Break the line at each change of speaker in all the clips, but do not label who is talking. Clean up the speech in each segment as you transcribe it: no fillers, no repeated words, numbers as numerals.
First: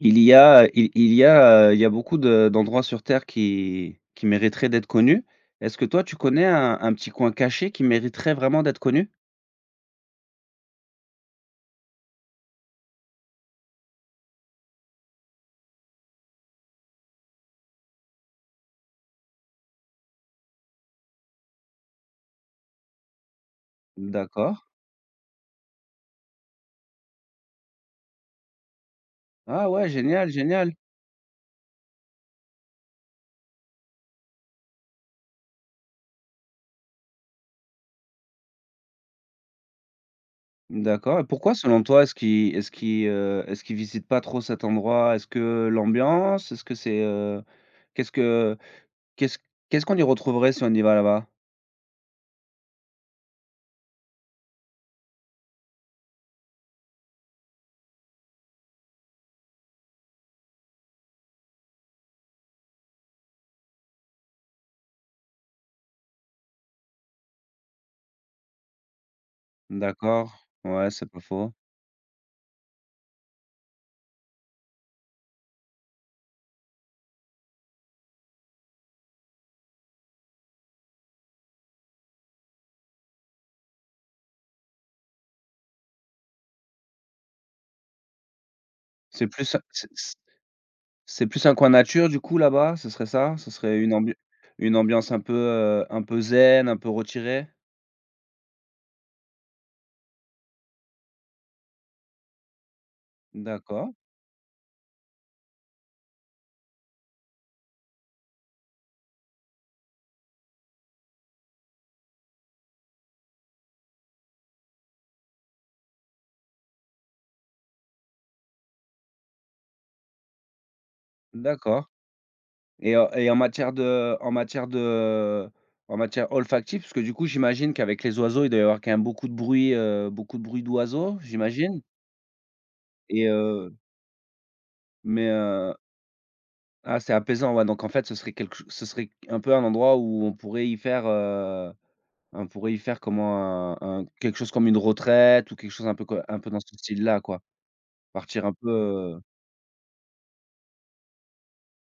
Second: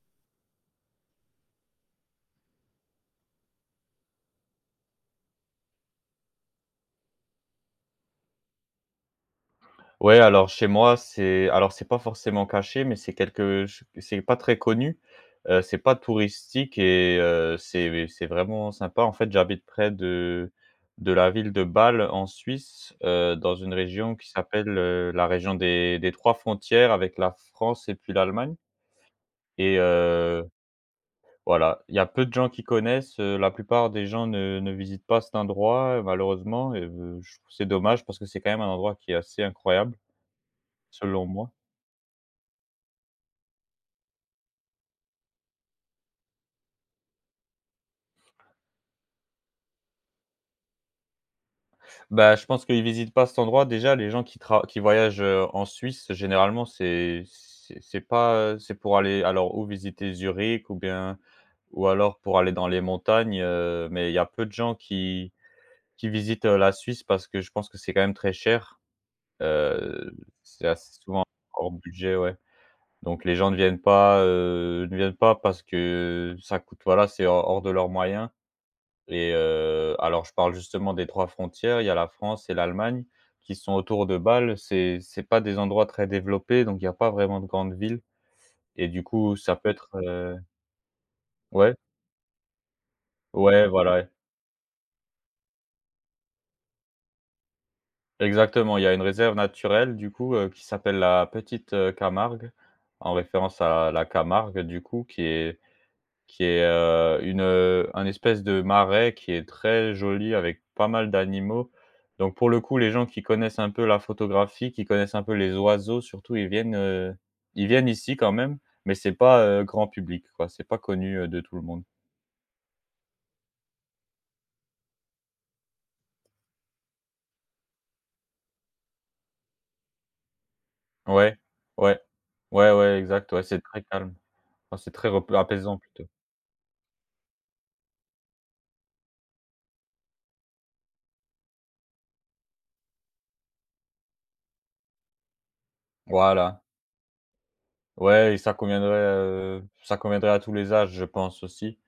Il y a beaucoup de d'endroits sur terre qui mériteraient d'être connus. Est-ce que toi, tu connais un petit coin caché qui mériterait vraiment d'être connu?
Ouais, alors chez moi, c'est c'est pas forcément caché, mais c'est quelque ch c'est pas très connu, c'est pas touristique et c'est vraiment sympa. En fait, j'habite près de la ville de Bâle en Suisse, dans une région qui
D'accord.
s'appelle, la région des 3 frontières avec la France et puis l'Allemagne
Ah
et
ouais, génial, génial.
voilà, il y a peu de gens qui connaissent, la plupart des gens ne visitent pas cet endroit, malheureusement et je trouve que c'est dommage parce que c'est quand même un endroit qui est assez incroyable,
D'accord. Et
selon moi.
pourquoi selon toi, est-ce qu'ils visitent pas trop cet endroit? Est-ce que l'ambiance? Est-ce que c'est, qu'est-ce que qu'est-ce qu'est-ce qu'on y retrouverait si on y va là-bas?
Bah, je pense qu'ils visitent pas cet endroit. Déjà, les gens qui voyagent, en Suisse, généralement, c'est pas, c'est pour aller alors ou visiter Zurich ou bien ou alors pour aller dans les montagnes, mais il y a peu de gens qui visitent, la Suisse parce que je pense que c'est quand même très cher. Heu,
D'accord,
c'est
ouais,
assez
c'est pas
souvent
faux.
hors budget, ouais. Donc les gens ne viennent pas, ne viennent pas parce que ça coûte voilà, c'est hors de leurs moyens. Et alors je parle justement des 3 frontières, il y a la France et l'Allemagne qui sont autour de Bâle. C'est pas des endroits très développés, donc il y a pas vraiment de grandes villes et du
C'est
coup,
plus
ça peut être,
c'est C'est plus un coin
ouais,
nature du coup là-bas, ce serait ça? Ce
ouais,
serait
voilà, ouais.
une ambiance un peu zen, un peu retirée?
Exactement, il y a une réserve naturelle du coup, qui s'appelle la Petite, Camargue, en référence
D'accord,
à la Camargue du coup, qui est qui est, un espèce de marais qui est très joli avec pas mal d'animaux. Donc pour le coup, les gens qui connaissent un peu la photographie, qui connaissent un peu les oiseaux surtout, ils viennent ici quand même, mais c'est pas, grand public quoi, c'est pas connu, de tout le monde.
d'accord, et en matière olfactive, parce que du coup j'imagine qu'avec les oiseaux, il doit y avoir quand même beaucoup de bruit d'oiseaux,
Ouais,
j'imagine?
ouais, ouais, ouais,
Et
exact, ouais, c'est
heu,
très calme. Enfin, c'est très
mais
rep
heu
apaisant plutôt.
ah, c'est apaisant, ouais, donc en fait ce serait quelque ch ce serait un peu un endroit où on pourrait y faire comment? Un Quelque chose comme une retraite ou quelque chose un peu dans
Voilà.
ce style-là, quoi?
Ouais et
Partir un peu, heu
ça conviendrait à tous les âges, je pense aussi.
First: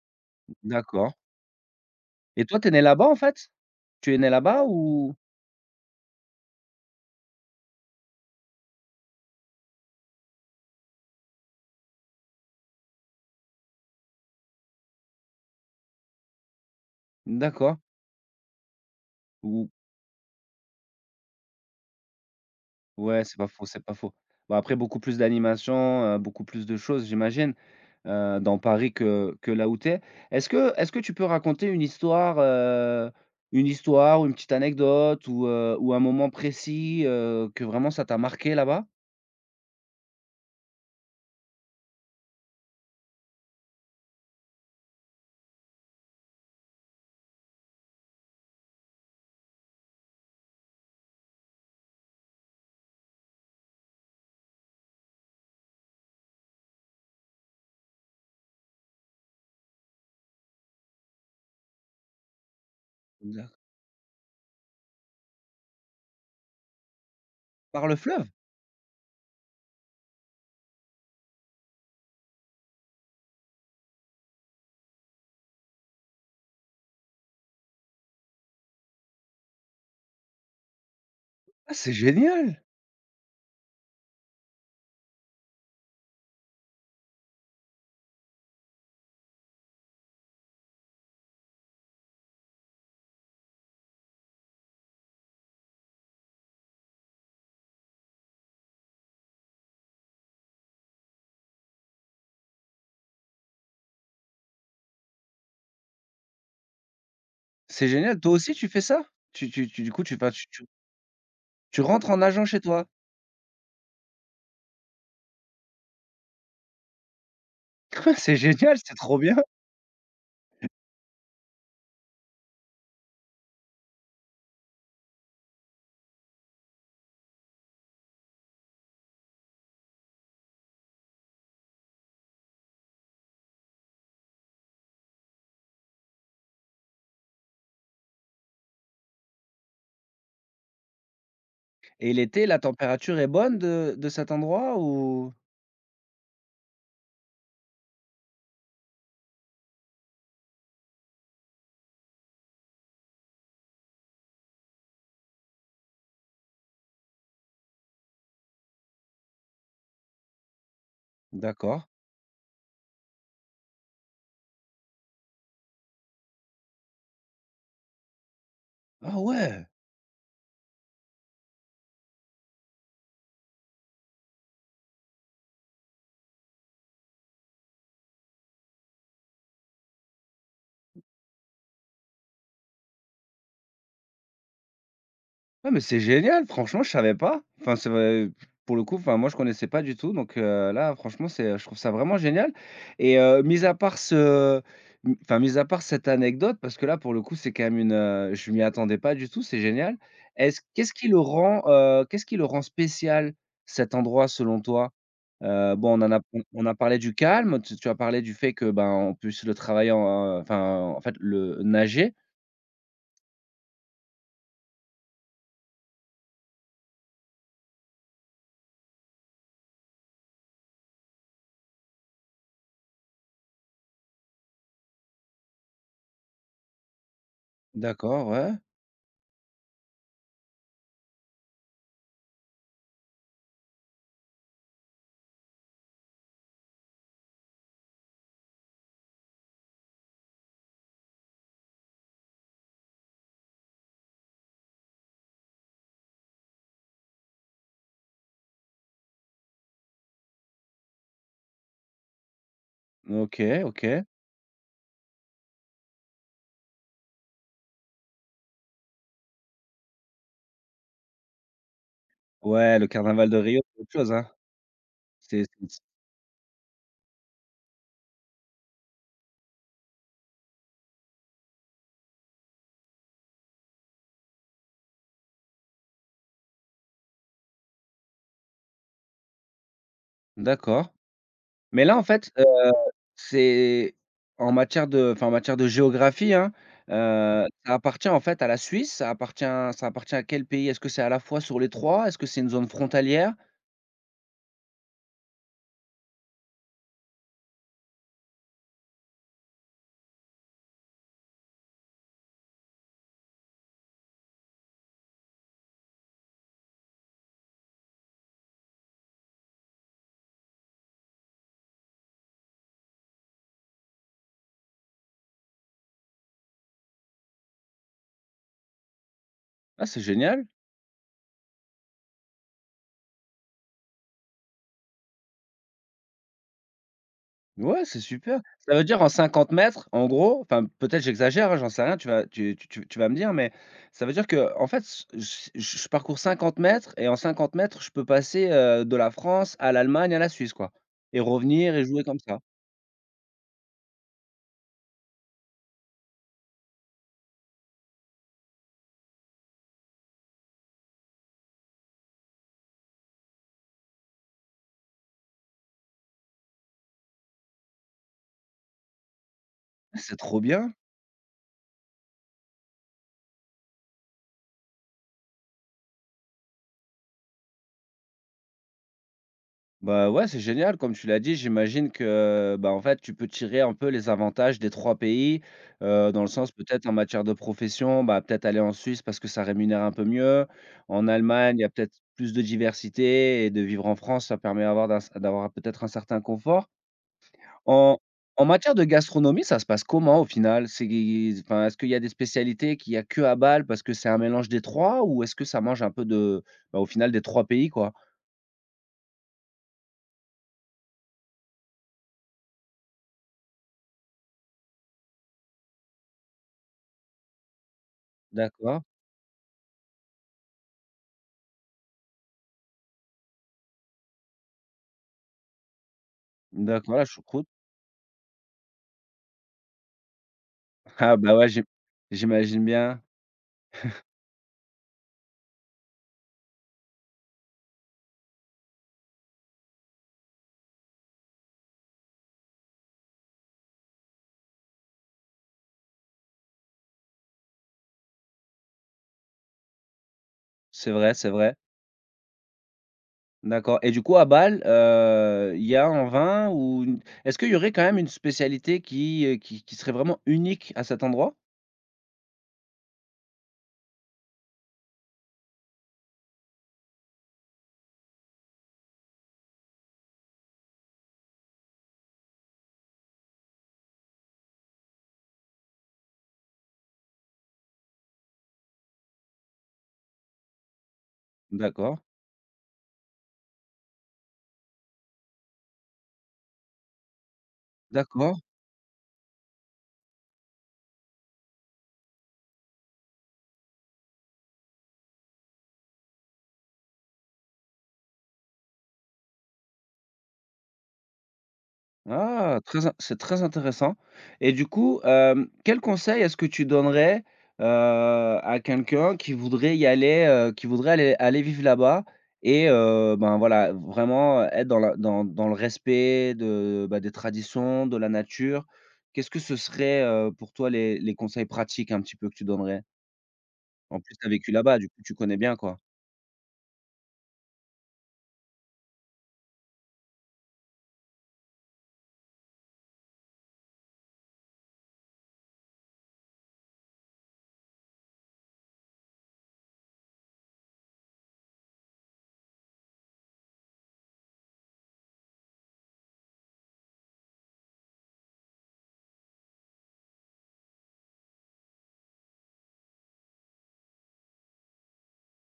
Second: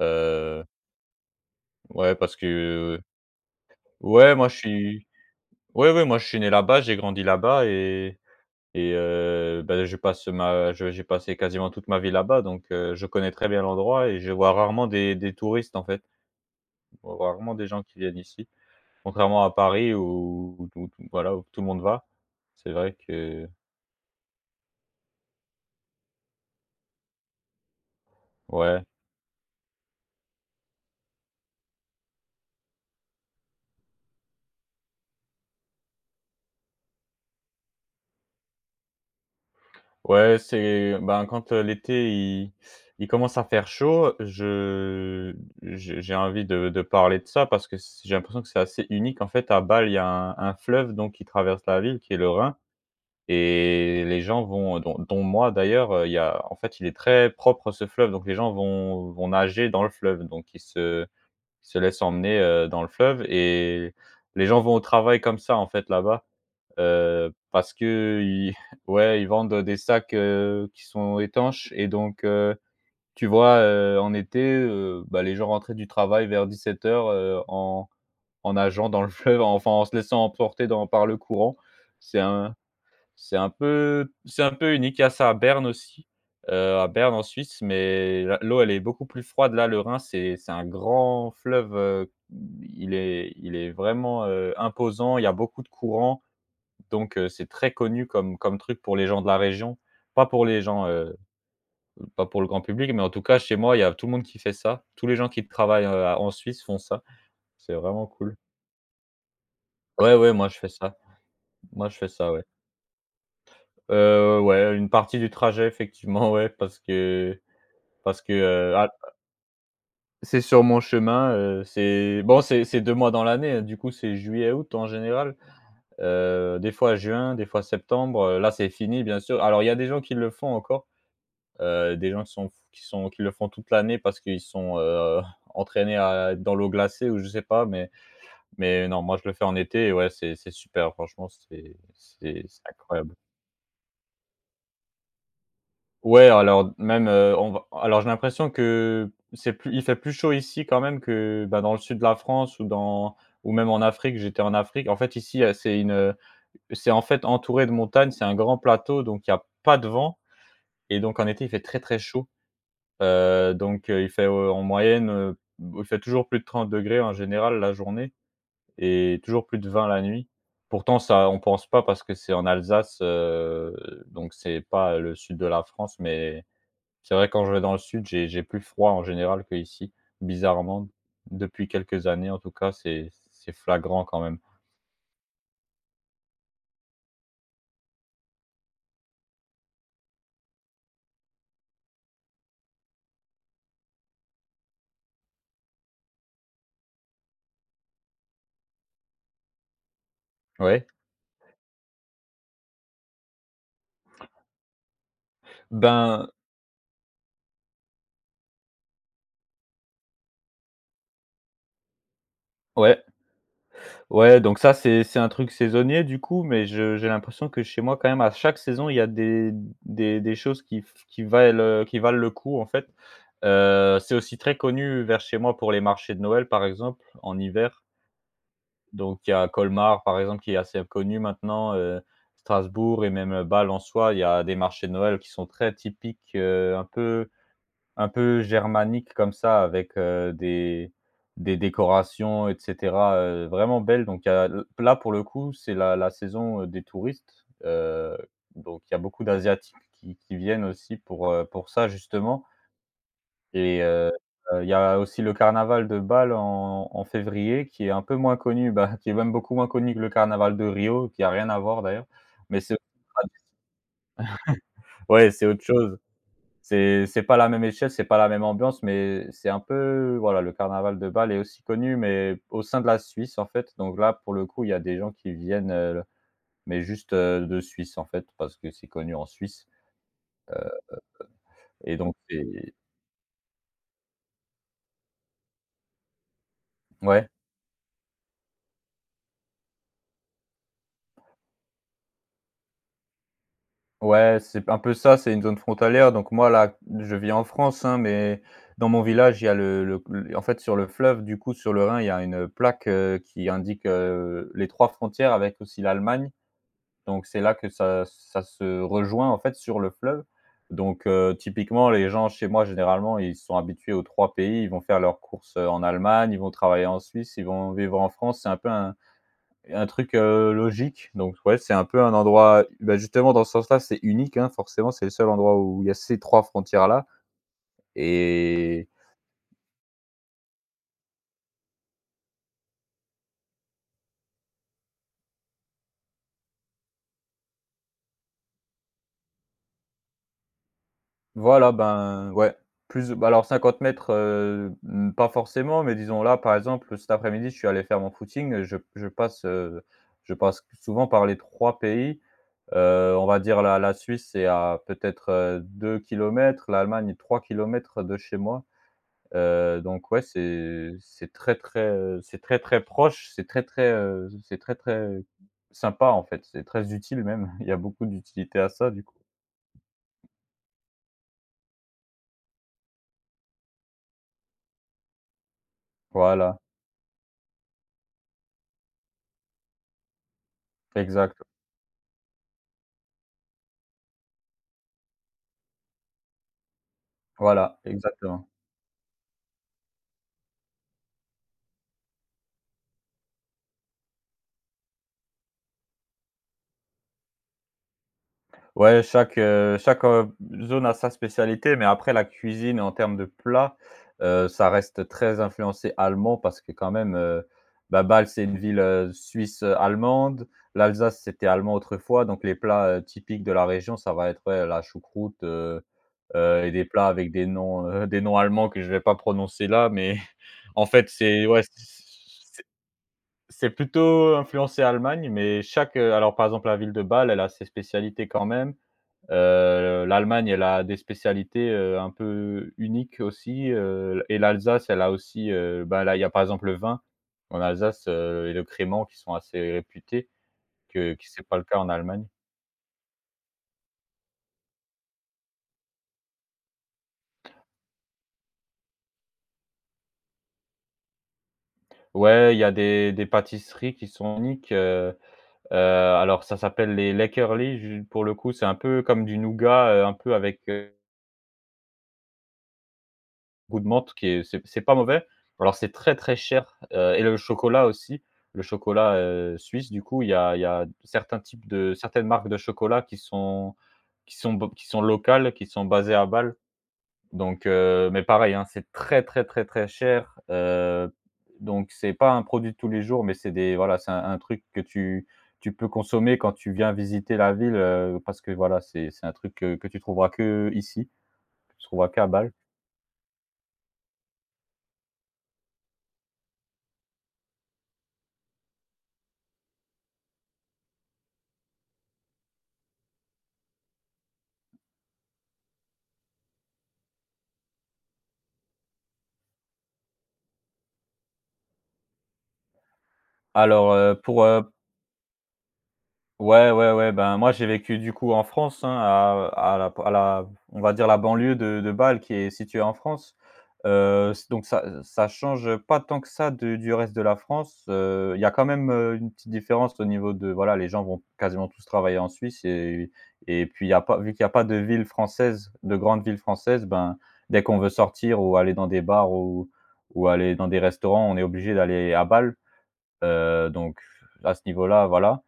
Heu,
d'accord.
ouais parce
Et toi, tu es né
que
là-bas, en fait? Tu es né
ouais, moi je
là-bas
suis
ou?
ouais, ouais, moi je suis né là-bas, j'ai grandi là-bas et bah, je passe ma je j'ai passé quasiment toute ma vie là-bas donc je connais très bien l'endroit et je vois rarement des touristes, en fait. Je vois rarement des
D'accord,
gens qui viennent ici. Contrairement à
ou
Paris où voilà, où tout le monde va. C'est vrai
ouais, c'est pas
que
faux, c'est pas faux. Bah, après beaucoup plus d'animation, beaucoup plus de choses, j'imagine, dans
ouais,
Paris que là où tu es. Est-ce que tu peux raconter une histoire, ou une petite anecdote ou un moment précis, que vraiment ça t'a marqué là-bas?
ouais, c'est ben, quand, l'été il il commence à faire chaud, je j'ai envie de parler de ça parce que c j'ai l'impression que c'est assez unique. En fait, à Bâle, il y a un fleuve donc qui traverse la ville qui est le Rhin. Et les gens vont, dont moi d'ailleurs, il y a en fait, il est très propre ce fleuve, donc les gens vont nager dans le fleuve, donc ils se laissent emmener, dans le fleuve
D'ac
et les gens vont au travail comme ça, en fait, là-bas, parce
Par le fleuve?
qu'ils ouais, ils vendent des sacs, qui sont étanches et donc tu vois, en été, bah, les gens rentraient du travail vers 17:00, en en nageant dans le fleuve, enfin, en se laissant emporter dans par le courant.
Ah, c'est
C'est un
génial!
c'est un peu unique. Il y a ça à Berne aussi, à Berne en Suisse, mais la l'eau elle est beaucoup plus froide. Là, le Rhin, c'est un grand fleuve, il est vraiment, imposant. Il y a beaucoup de courants, donc c'est très connu comme truc pour les gens de la région. Pas pour les gens, pas pour le grand public, mais en tout cas chez moi, il y a tout le monde qui fait ça. Tous les gens qui travaillent, en Suisse font ça. C'est
C'est
vraiment
génial. Toi
cool.
aussi, tu fais ça? Tu du coup, tu,
Ouais,
enfin,
ouais,
tu
moi je
tu
fais ça.
tu
Moi je fais
rentres en
ça, ouais.
nageant chez toi?
Ouais, une partie du trajet effectivement, ouais, parce que parce que,
C'est génial, c'est trop bien.
c'est sur mon chemin, c'est bon, c'est 2 mois dans l'année, hein, du coup, c'est juillet-août en général, des fois juin, des fois septembre, là, c'est fini, bien sûr. Alors, il y a des gens qui le font encore, des gens qui le font toute l'année parce qu'ils sont, entraînés à être dans l'eau glacée ou je sais pas, mais non, moi, je le fais en été et ouais, c'est super, franchement, c'est
Et
c'est
l'été, la
c'est incroyable.
température est bonne de cet endroit, ou?
Ouais, alors même, on va alors j'ai l'impression que c'est plus il fait plus chaud ici quand même que, bah, dans le sud de la France ou dans ou même en Afrique. J'étais en Afrique. En fait, ici, c'est en fait entouré de montagnes, c'est un grand plateau, donc il y a pas de vent et donc en été, il fait très,
D'accord.
très chaud. Donc il fait, en moyenne, il fait toujours plus de 30 degrés en général la journée
Ah
et toujours plus
ouais!
de 20 la nuit. Pourtant ça, on pense pas parce que c'est en Alsace, donc c'est pas le sud de la France, mais c'est vrai quand je vais dans le sud, j'ai plus froid en général qu'ici, bizarrement. Depuis quelques années en tout cas, c'est flagrant quand même.
Ah mais c'est génial, franchement, je savais pas. Enfin, c'est vrai, pour le coup, enfin, moi, je connaissais pas du tout, donc là, franchement, c'est je trouve ça vraiment génial. Et mis à part cette anecdote, parce que là, pour le coup, c'est quand même je m'y attendais pas du tout, c'est génial. Est-ce
Ouais,
qu'est-ce qui le rend, Qu'est-ce qui le rend spécial, cet endroit, selon toi? Bon, on en a
ben,
on on a parlé du calme, tu as parlé du fait que, ben, on puisse le travailler en enfin, en fait, le nager.
ouais, ouais, donc ça c'est un truc saisonnier du coup, mais je j'ai l'impression que chez moi quand même à chaque saison, il y a des des choses qui valent le coup en fait. C'est aussi très connu vers chez moi pour les marchés de Noël par exemple, en hiver.
D'accord, ouais.
Donc il y a Colmar, par exemple, qui est assez connu maintenant, Strasbourg et même, Bâle en soi. Il y a des marchés de Noël qui sont très typiques, un peu germaniques comme ça avec, des décorations et cetera, vraiment belles. Donc il y a là, pour le coup, c'est la saison, des touristes, donc il y a beaucoup d'asiatiques qui viennent aussi pour ça justement.
OK,
Et
OK.
heu il y a aussi le carnaval de Bâle en en février qui est un peu moins connu, bah, qui est même beaucoup moins connu que le carnaval de Rio, qui a rien à voir d'ailleurs, mais c'est
Ouais, le carnaval de Rio, c'est autre chose, hein.
ouais, c'est autre
C'est
chose. C'est pas la même échelle, c'est pas la même ambiance, mais c'est un peu voilà, le carnaval de Bâle est aussi connu, mais au sein de la Suisse, en fait. Donc là, pour le coup, il y a des gens qui viennent, mais juste, de Suisse, en fait, parce que c'est connu en Suisse
D'accord. Mais
et
là, en
donc
fait,
c'est
c'est en matière de enfin, en matière de géographie, hein,
ouais?
ça appartient, en fait, à la Suisse? Ça appartient à quel pays? Est-ce que c'est à la fois sur les trois? Est-ce que c'est une zone frontalière?
Ouais, c'est un peu ça, c'est une zone frontalière, donc moi là, je vis en France, hein, mais dans mon village, il y a le l en fait, sur le fleuve, du coup, sur le Rhin, il y a une plaque, qui indique, les 3 frontières avec aussi l'Allemagne, donc c'est là que ça se rejoint, en fait, sur le fleuve, donc typiquement, les gens chez moi, généralement, ils sont habitués aux 3 pays, ils vont faire leurs courses, en Allemagne, ils vont travailler en Suisse, ils vont vivre en France, c'est un peu
Ah,
un
c'est
truc,
génial!
logique, donc ouais, c'est un peu un endroit bah, justement dans ce sens-là, c'est unique, hein, forcément, c'est le seul endroit où il y a ces 3 frontières-là
Ouais, c'est super. Ça veut
et
dire en 50 mètres, en gros, enfin peut-être j'exagère, hein, j'en sais rien, tu vas tu tu tu tu vas me dire, mais ça veut dire que en fait, s j j je parcours 50 mètres et en 50 mètres, je peux passer, de la France à l'Allemagne, à la Suisse, quoi, et
voilà,
revenir et jouer comme
ben,
ça.
ouais, plus bah, alors 50 mètres, pas forcément, mais disons là, par exemple, cet après-midi, je suis allé faire mon footing, je passe souvent par les 3 pays, on va dire la Suisse est à peut-être, 2 kilomètres, l'Allemagne 3 kilomètres de chez moi. Donc
C'est
ouais,
trop bien!
c'est très, très, c'est très, très proche, c'est très, très sympa, en fait. C'est très utile même. Il y a beaucoup d'utilité à ça, du coup.
Bah, ouais, c'est génial comme tu l'as dit. J'imagine que, bah, en fait, tu peux tirer un peu les avantages des 3 pays, dans le sens
Voilà,
peut-être en matière de profession, bah, peut-être aller en Suisse parce que ça rémunère un peu mieux. En
exact.
Allemagne, il y a peut-être plus de diversité, et de vivre en France, ça permet d'avoir peut-être un certain confort.
Voilà,
En en
exactement.
matière de gastronomie, ça se passe comment au final? C'est Enfin, est-ce qu'il y a des spécialités qu'il y a que à Bâle parce que c'est un mélange des trois, ou est-ce que ça mange un peu de, bah, au final, des trois pays, quoi?
Ouais, chaque, zone a sa spécialité, mais après la cuisine en termes de plats, ça reste très influencé allemand parce que quand même, bah, Bâle, c'est une ville,
D'accord,
suisse, allemande. L'Alsace, c'était allemand autrefois, donc les plats, typiques de la région, ça va être, ouais, la choucroute, et des
d'accord, la
plats avec des
choucroute.
noms, des noms allemands que je vais pas prononcer là, mais en fait,
Ah bah,
c'est
ouais,
ouais, c'est
j'imagine bien.
c'est plutôt influencé Allemagne, mais chaque, alors par exemple, la ville de Bâle, elle a ses spécialités quand même. L'Allemagne, elle a des spécialités, un peu uniques aussi, et l'Alsace, elle a aussi, bah, là, il y a par exemple le vin en Alsace, et le crément qui sont assez réputés
C'est vrai,
que
c'est
c'est
vrai.
pas le cas en Allemagne.
D'accord. Et du coup, à Bâle, il y a un vin ou une est-ce qu'il y aurait quand même une spécialité qui serait vraiment unique à cet endroit?
Ouais, il y a des pâtisseries qui sont uniques. Alors ça s'appelle les Lakerli ju pour le coup, c'est un peu comme du nougat, un peu avec, goût de menthe qui est c'est pas mauvais. Alors c'est très, très cher, et le chocolat aussi, le chocolat, suisse du coup, il y a certains types de
D'accord,
certaines marques de chocolat qui sont locales, qui sont basées à Bâle. Donc mais
d'accord.
pareil, hein, c'est très, très, très, très cher, donc c'est pas un produit de tous les jours, mais c'est des voilà, c'est un truc que tu peux consommer quand tu viens visiter la ville, parce que voilà, c'est un truc que tu trouveras que ici, que tu trouveras qu'à Bâle.
Ah! Très in C'est très intéressant. Et du coup, quel conseil est-ce que tu donnerais, à quelqu'un qui voudrait y aller, qui voudrait aller vivre là-bas, et ben, voilà, vraiment être dans la dans dans le respect de, bah, des traditions, de la nature? Qu'est-ce que ce serait, pour toi, les conseils pratiques un petit peu que tu donnerais?
Alors,
En plus, tu as vécu là-bas, du coup, tu connais bien, quoi.
ouais, ouais, ouais, ben, moi, j'ai vécu, du coup, en France, hein, à la on va dire la banlieue de Bâle qui est située en France. C donc ça change, pas tant que ça de du reste de la France. Il y a quand même, une petite différence au niveau de voilà, les gens vont quasiment tous travailler en Suisse et puis il y a pas vu qu'il y a pas de ville française, de grande ville française, ben, dès qu'on veut sortir ou aller dans des bars ou aller dans des restaurants, on est obligé d'aller à Bâle. Donc à ce niveau-là, voilà.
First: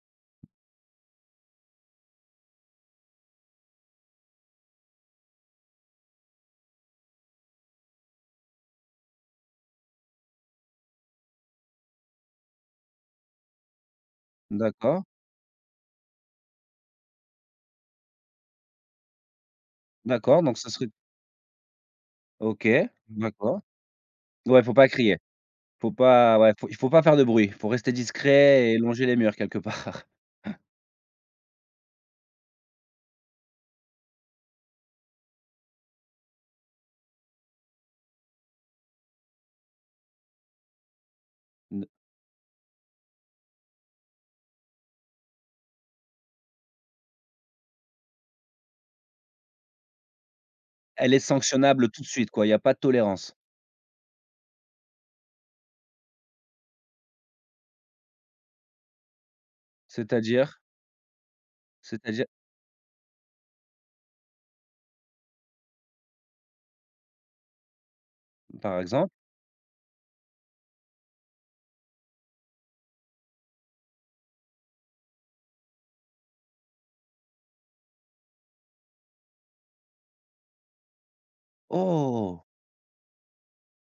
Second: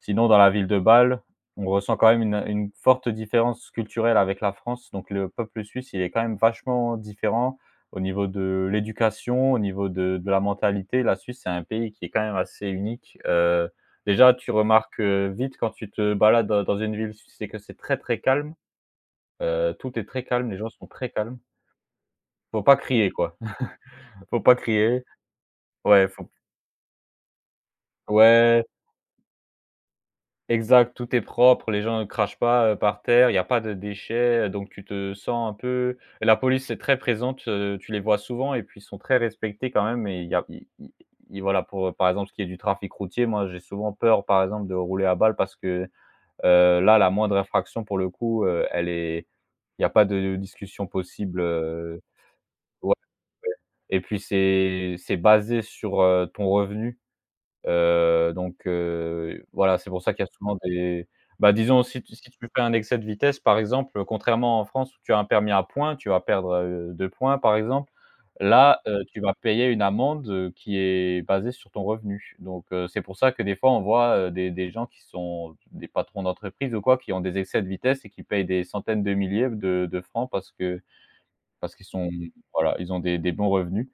Sinon dans la ville de Bâle, on ressent quand même une forte différence culturelle avec la France. Donc le peuple suisse, il est quand même vachement différent au niveau de l'éducation, au niveau de la mentalité. La Suisse, c'est un pays qui est quand même assez unique. Déjà, tu remarques,
D'accord,
vite quand tu te balades dans une ville suisse, c'est que c'est très, très calme. Tout est très
d'accord,
calme, les
donc ça
gens
serait
sont très calmes. Faut
OK.
pas crier quoi,
D'accord.
faut pas
Ouais, faut pas
crier.
crier. Faut
Ouais, faut
pas, ouais, faut pas faire de bruit, faut rester
ouais.
discret et longer les murs quelque part.
Exact, tout est propre, les gens ne crachent pas, par terre, il y a pas de déchets, donc tu te sens un peu la police est très présente, tu les vois souvent et puis ils sont très respectés quand même et il y a il i voilà
N
pour, par exemple, ce qui est du trafic routier, moi j'ai souvent peur, par exemple, de rouler à balle parce que, là, la moindre infraction pour le coup, elle est il y a pas de discussion
Elle est
possible,
sanctionnable tout de suite, quoi, il y a pas de
ouais
tolérance.
et puis c'est basé sur, ton revenu. Voilà, c'est pour ça qu'il y a souvent
C'est-à-dire?
des bah, disons si tu
C'est-à-dire?
si tu fais un excès de vitesse, par exemple, contrairement en France où tu as un permis à points, tu vas perdre, 2 points, par exemple.
Par
Là,
exemple?
tu vas payer une amende, qui est basée sur ton revenu. Donc c'est pour ça que des fois on voit, des gens qui sont des patrons d'entreprise ou quoi, qui ont des excès de vitesse et qui payent des centaines de milliers de francs parce que parce qu'ils sont
Oh!
voilà, ils ont des bons revenus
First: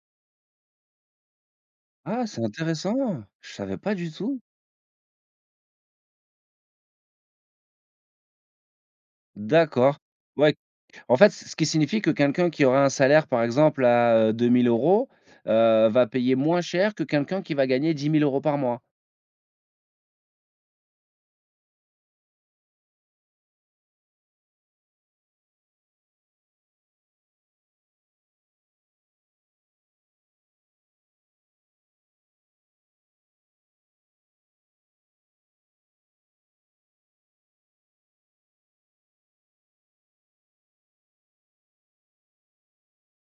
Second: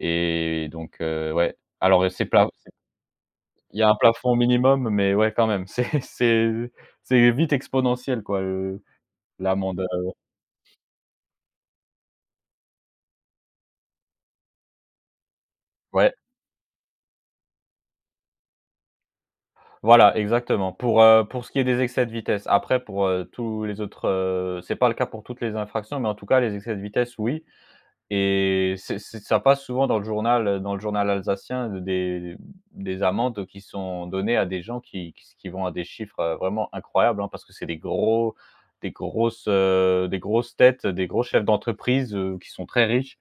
et donc ouais. Alors, c'est
Ah, c'est
plat.
intéressant! Je savais
Il y a
pas
un
du
plafond
tout.
minimum, mais ouais, quand même, c'est vite exponentiel, quoi, le l'amende,
D'accord. Ouais, en fait, ce qui signifie que quelqu'un qui aura un salaire par exemple à, 2 000 euros, va
ouais,
payer moins cher que quelqu'un qui va gagner 10 000 euros par mois.
voilà, exactement. Pour ce qui est des excès de vitesse. Après pour, tous les autres, c'est pas le cas pour toutes les infractions, mais en tout cas, les excès de vitesse, oui et c'est ça passe souvent dans le journal alsacien des amendes qui sont données à des gens qui vont à des chiffres, vraiment incroyables, hein, parce que c'est des gros des grosses têtes, des gros chefs d'entreprise, qui sont très riches.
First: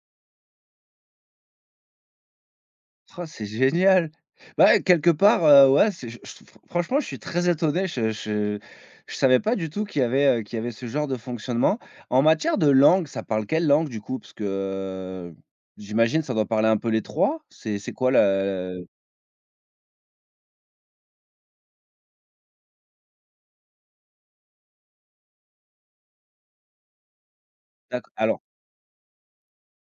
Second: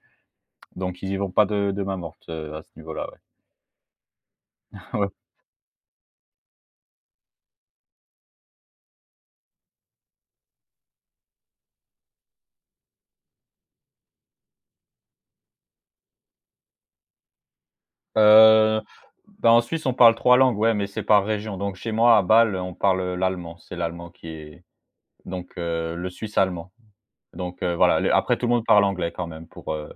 Donc ils y vont pas de main morte, à ce niveau-là, ouais.
Oh, c'est génial! Bah, quelque
Ouais.
part, ouais, c'est je fr franchement, je suis très étonné. Je savais pas du tout qu'il y avait ce genre de fonctionnement. En matière de langue, ça parle quelle langue du coup? Parce que, j'imagine ça doit parler un peu les 3. C'est quoi la
Heu, bah, en Suisse, on parle 3 langues, ouais, mais c'est par région. Donc chez moi, à Bâle, on parle l'allemand. C'est l'allemand qui est donc le suisse allemand. Donc voilà,
d'acc
le après
alors
tout le monde parle anglais quand même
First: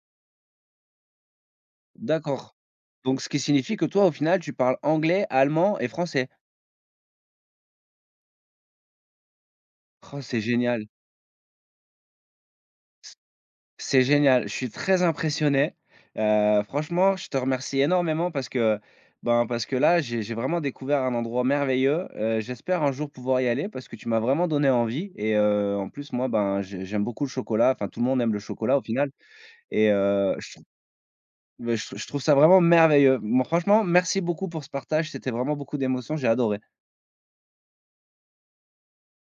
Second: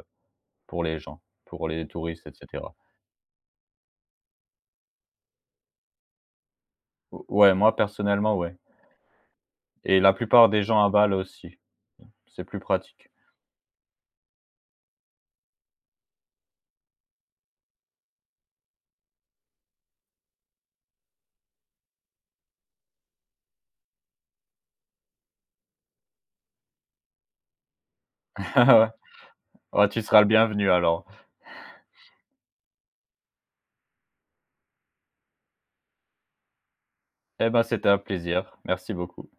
pour les gens, pour les touristes et
d'accord.
cetera.
Donc ce qui signifie que toi, au final, tu parles anglais, allemand et français.
O ouais, moi personnellement, ouais et la
Oh, c'est
plupart des gens
génial!
à Bâle aussi. C'est plus pratique.
C'est génial, je suis très impressionné. Franchement, je te remercie énormément ben, parce que là, j'ai vraiment découvert un endroit merveilleux. J'espère un jour pouvoir y aller parce que tu m'as vraiment donné envie, et en plus, moi, ben, j'aime beaucoup le chocolat, enfin, tout le monde aime le chocolat au
Ouais.
final,
Ouais,
et
tu seras le
je trouve
bienvenu alors.
beh, je trou- je trouve ça vraiment merveilleux. Bon, franchement, merci beaucoup pour ce partage, c'était vraiment beaucoup d'émotions, j'ai adoré.
Eh ben c'était un plaisir. Merci beaucoup.